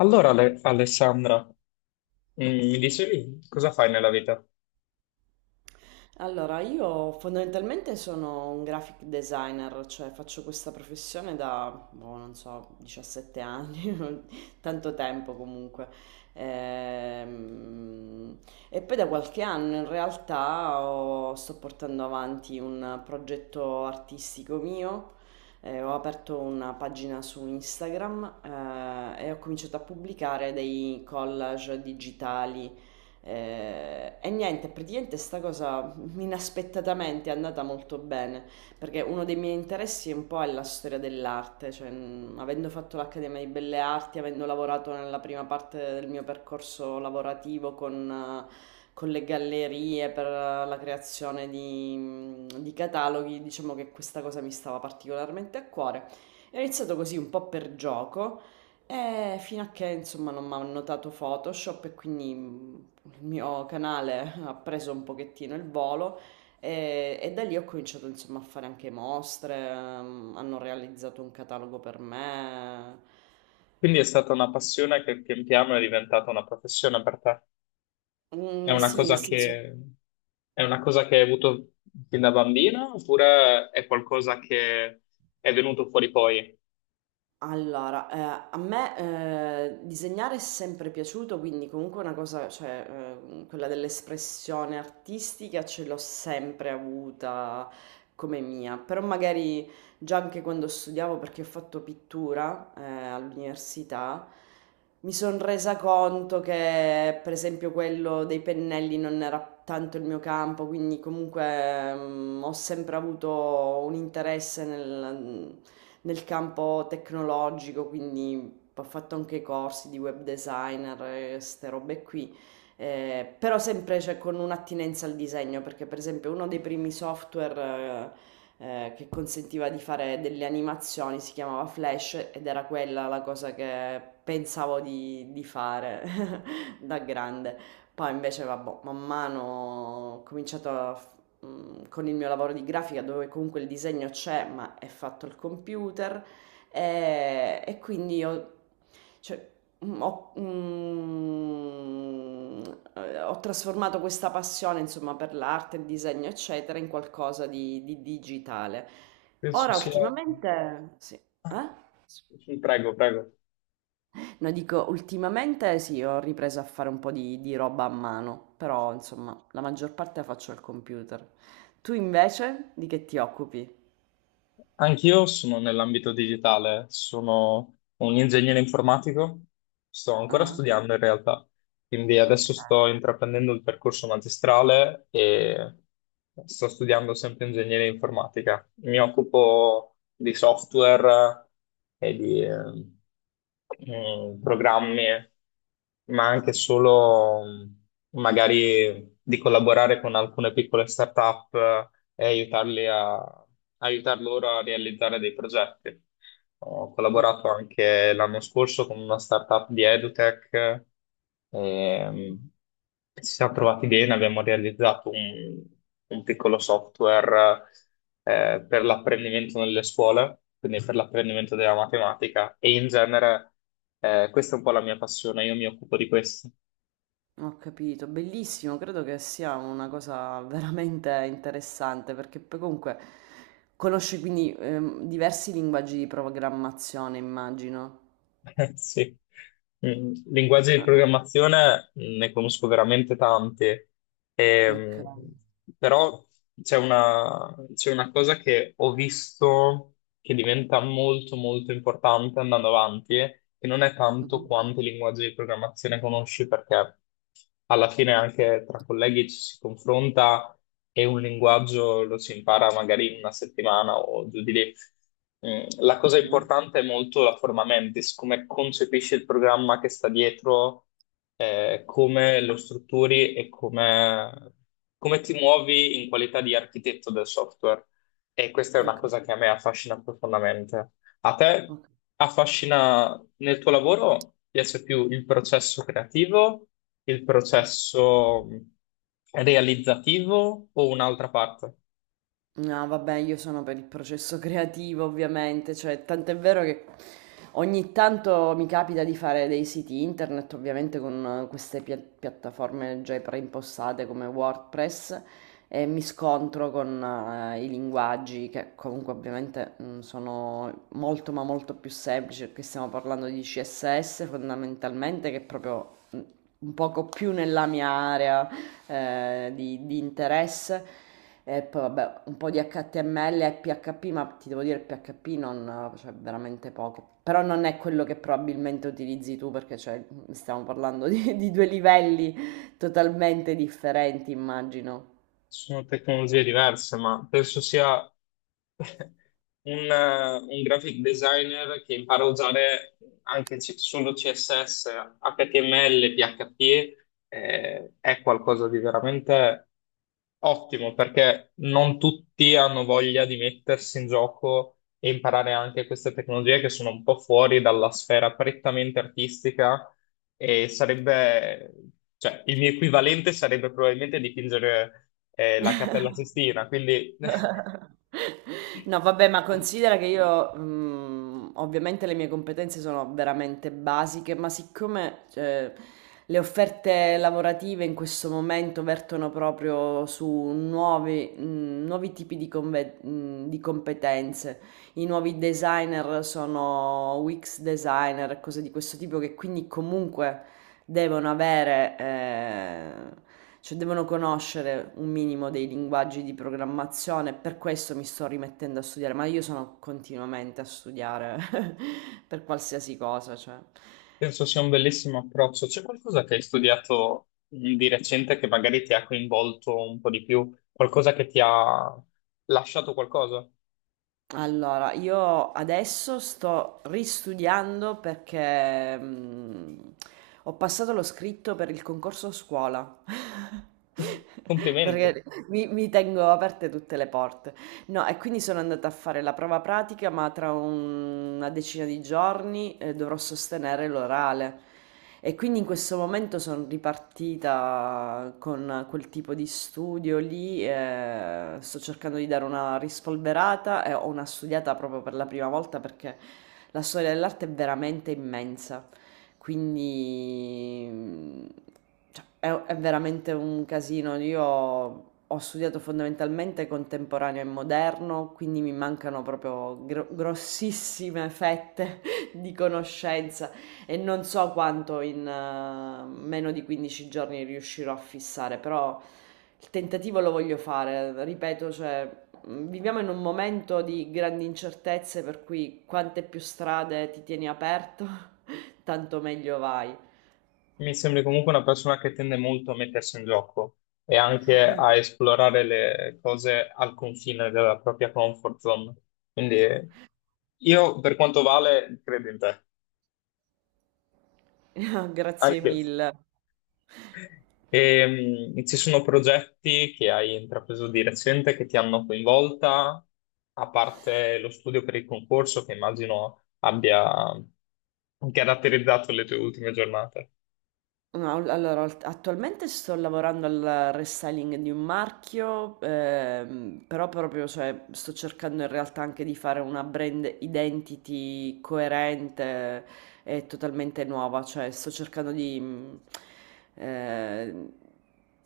Allora, Alessandra, mi dicevi cosa fai nella vita? Allora, io fondamentalmente sono un graphic designer, cioè faccio questa professione da, boh, non so, 17 anni, tanto tempo comunque. Ehm, E, poi da qualche anno in realtà sto portando avanti un progetto artistico mio. Ho aperto una pagina su Instagram, e ho cominciato a pubblicare dei collage digitali. E niente, praticamente sta cosa inaspettatamente è andata molto bene, perché uno dei miei interessi è un po' è la storia dell'arte, cioè avendo fatto l'Accademia di Belle Arti, avendo lavorato nella prima parte del mio percorso lavorativo con le gallerie per la creazione di cataloghi, diciamo che questa cosa mi stava particolarmente a cuore. E ho iniziato così un po' per gioco, e fino a che insomma non mi hanno notato Photoshop e quindi il mio canale ha preso un pochettino il volo e da lì ho cominciato insomma a fare anche mostre, hanno realizzato un catalogo per me. Quindi è stata una passione che pian piano è diventata una professione per te. È Mm, una sì, cosa nel senso. che, è una cosa che hai avuto fin da bambina oppure è qualcosa che è venuto fuori poi? Allora, a me disegnare è sempre piaciuto, quindi comunque una cosa, cioè quella dell'espressione artistica ce l'ho sempre avuta come mia, però magari già anche quando studiavo, perché ho fatto pittura all'università, mi sono resa conto che per esempio quello dei pennelli non era tanto il mio campo, quindi comunque ho sempre avuto un interesse nel campo tecnologico, quindi ho fatto anche corsi di web designer e ste robe qui. Però sempre cioè, con un'attinenza al disegno, perché per esempio uno dei primi software che consentiva di fare delle animazioni si chiamava Flash ed era quella la cosa che pensavo di fare da grande. Poi invece, vabbè, man mano ho cominciato con il mio lavoro di grafica dove comunque il disegno c'è, ma è fatto al computer, e quindi ho cioè, mhmm, ho trasformato questa passione, insomma, per l'arte, il disegno, eccetera, in qualcosa di digitale. Penso Ora sia... ultimamente sì. Ah, Eh? sì, prego, prego. No, dico, ultimamente sì, ho ripreso a fare un po' di roba a mano, però insomma, la maggior parte la faccio al computer. Tu invece di che ti occupi? Anch'io sono nell'ambito digitale, sono un ingegnere informatico, sto ancora Ah. studiando in realtà, quindi adesso Ok. sto intraprendendo il percorso magistrale e sto studiando sempre ingegneria informatica. Mi occupo di software e di programmi, ma anche solo magari di collaborare con alcune piccole start-up e aiutar loro a realizzare dei progetti. Ho Mm, collaborato anche l'anno scorso con una startup di EduTech, ehm, ci siamo trovati bene, abbiamo realizzato un piccolo software per l'apprendimento nelle scuole, quindi per l'apprendimento della matematica e in genere questa è un po' la mia passione, io mi occupo di questo. ho capito, bellissimo, credo che sia una cosa veramente interessante perché poi comunque conosci quindi diversi linguaggi di programmazione, immagino. Sì. Mm, linguaggi di Ah, ah. programmazione ne conosco veramente tanti. Ok. Ehm, Però c'è una cosa che ho visto che diventa molto molto importante andando avanti, che non è tanto Mhm, quanti linguaggi di programmazione conosci, perché alla fine anche tra colleghi ci si confronta e un linguaggio lo si impara magari in una settimana o giù di lì. Mm, la cosa mhm. importante è molto la forma mentis, come concepisci il programma che sta dietro, come lo strutturi e come ti muovi in qualità di architetto del software. E questa è Ho una cosa capito. che a me affascina profondamente. A te affascina nel tuo lavoro, piace più il processo creativo, il processo realizzativo o un'altra parte? No, vabbè, io sono per il processo creativo, ovviamente, cioè, tant'è vero che ogni tanto mi capita di fare dei siti internet, ovviamente con queste piattaforme già preimpostate come WordPress, e mi scontro con i linguaggi che comunque ovviamente sono molto ma molto più semplici, perché stiamo parlando di CSS fondamentalmente, che è proprio un poco più nella mia area di interesse. E poi vabbè, un po' di HTML e PHP, ma ti devo dire il PHP non, cioè, veramente poco. Però non è quello che probabilmente utilizzi tu, perché cioè, stiamo parlando di due livelli totalmente differenti, immagino. Sono tecnologie diverse, ma penso sia un graphic designer che impara a usare anche solo CSS, HTML, PHP, è qualcosa di veramente ottimo, perché non tutti hanno voglia di mettersi in gioco e imparare anche queste tecnologie che sono un po' fuori dalla sfera prettamente artistica e sarebbe, cioè, il mio equivalente sarebbe probabilmente dipingere la Cappella Sistina, quindi No, vabbè, ma considera che io, ovviamente le mie competenze sono veramente basiche, ma siccome, cioè, le offerte lavorative in questo momento vertono proprio su nuovi tipi di, di competenze, i nuovi designer sono UX designer, cose di questo tipo che quindi comunque devono avere, cioè devono conoscere un minimo dei linguaggi di programmazione, per questo mi sto rimettendo a studiare, ma io sono continuamente a studiare per qualsiasi cosa, cioè. penso sia un bellissimo approccio. C'è qualcosa che hai studiato di recente che magari ti ha coinvolto un po' di più, qualcosa che ti ha lasciato qualcosa? Allora, io adesso sto ristudiando perché ho passato lo scritto per il concorso scuola. Complimenti. Perché mi tengo aperte tutte le porte. No, e quindi sono andata a fare la prova pratica, ma tra una decina di giorni dovrò sostenere l'orale. E quindi in questo momento sono ripartita con quel tipo di studio lì, sto cercando di dare una rispolverata e ho una studiata proprio per la prima volta perché la storia dell'arte è veramente immensa. Quindi cioè, è veramente un casino. Io ho studiato fondamentalmente contemporaneo e moderno, quindi mi mancano proprio grossissime fette di conoscenza. E non so quanto in meno di 15 giorni riuscirò a fissare, però il tentativo lo voglio fare. Ripeto, cioè, viviamo in un momento di grandi incertezze, per cui quante più strade ti tieni aperto, tanto meglio vai. Mi sembri comunque una persona che tende molto a mettersi in gioco e anche a esplorare le cose al confine della propria comfort zone. Quindi io, per quanto vale, credo in te. Grazie Anche io. mille. Ci sono progetti che hai intrapreso di recente che ti hanno coinvolta, a parte lo studio per il concorso che immagino abbia caratterizzato le tue ultime giornate. No, all allora alt attualmente sto lavorando al restyling di un marchio, però proprio, cioè, sto cercando in realtà anche di fare una brand identity coerente e totalmente nuova, cioè sto cercando eh,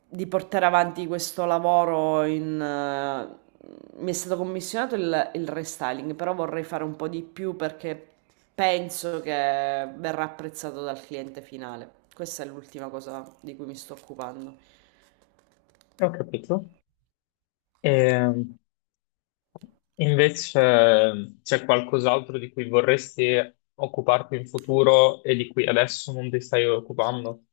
di portare avanti questo lavoro mi è stato commissionato il restyling, però vorrei fare un po' di più perché penso che verrà apprezzato dal cliente finale. Questa è l'ultima cosa di cui mi sto occupando. Ho capito. Ehm, Invece c'è qualcos'altro di cui vorresti occuparti in futuro e di cui adesso non ti stai occupando?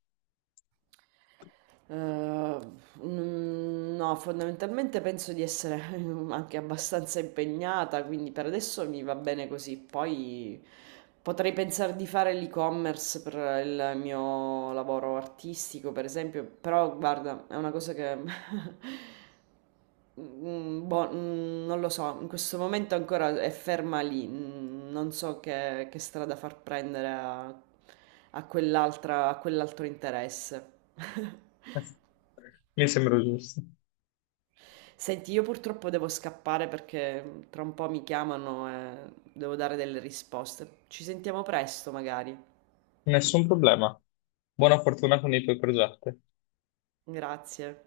Eh, no, fondamentalmente penso di essere anche abbastanza impegnata, quindi per adesso mi va bene così. Poi potrei pensare di fare l'e-commerce per il mio lavoro artistico, per esempio, però guarda, è una cosa che Mm, boh, non lo so, in questo momento ancora è ferma lì, non so che strada far prendere a quell'altra, a quell'altro interesse. Mi sembra giusto. Senti, io purtroppo devo scappare perché tra un po' mi chiamano e devo dare delle risposte. Ci sentiamo presto, magari. Nessun problema. Buona fortuna con i tuoi progetti. Grazie.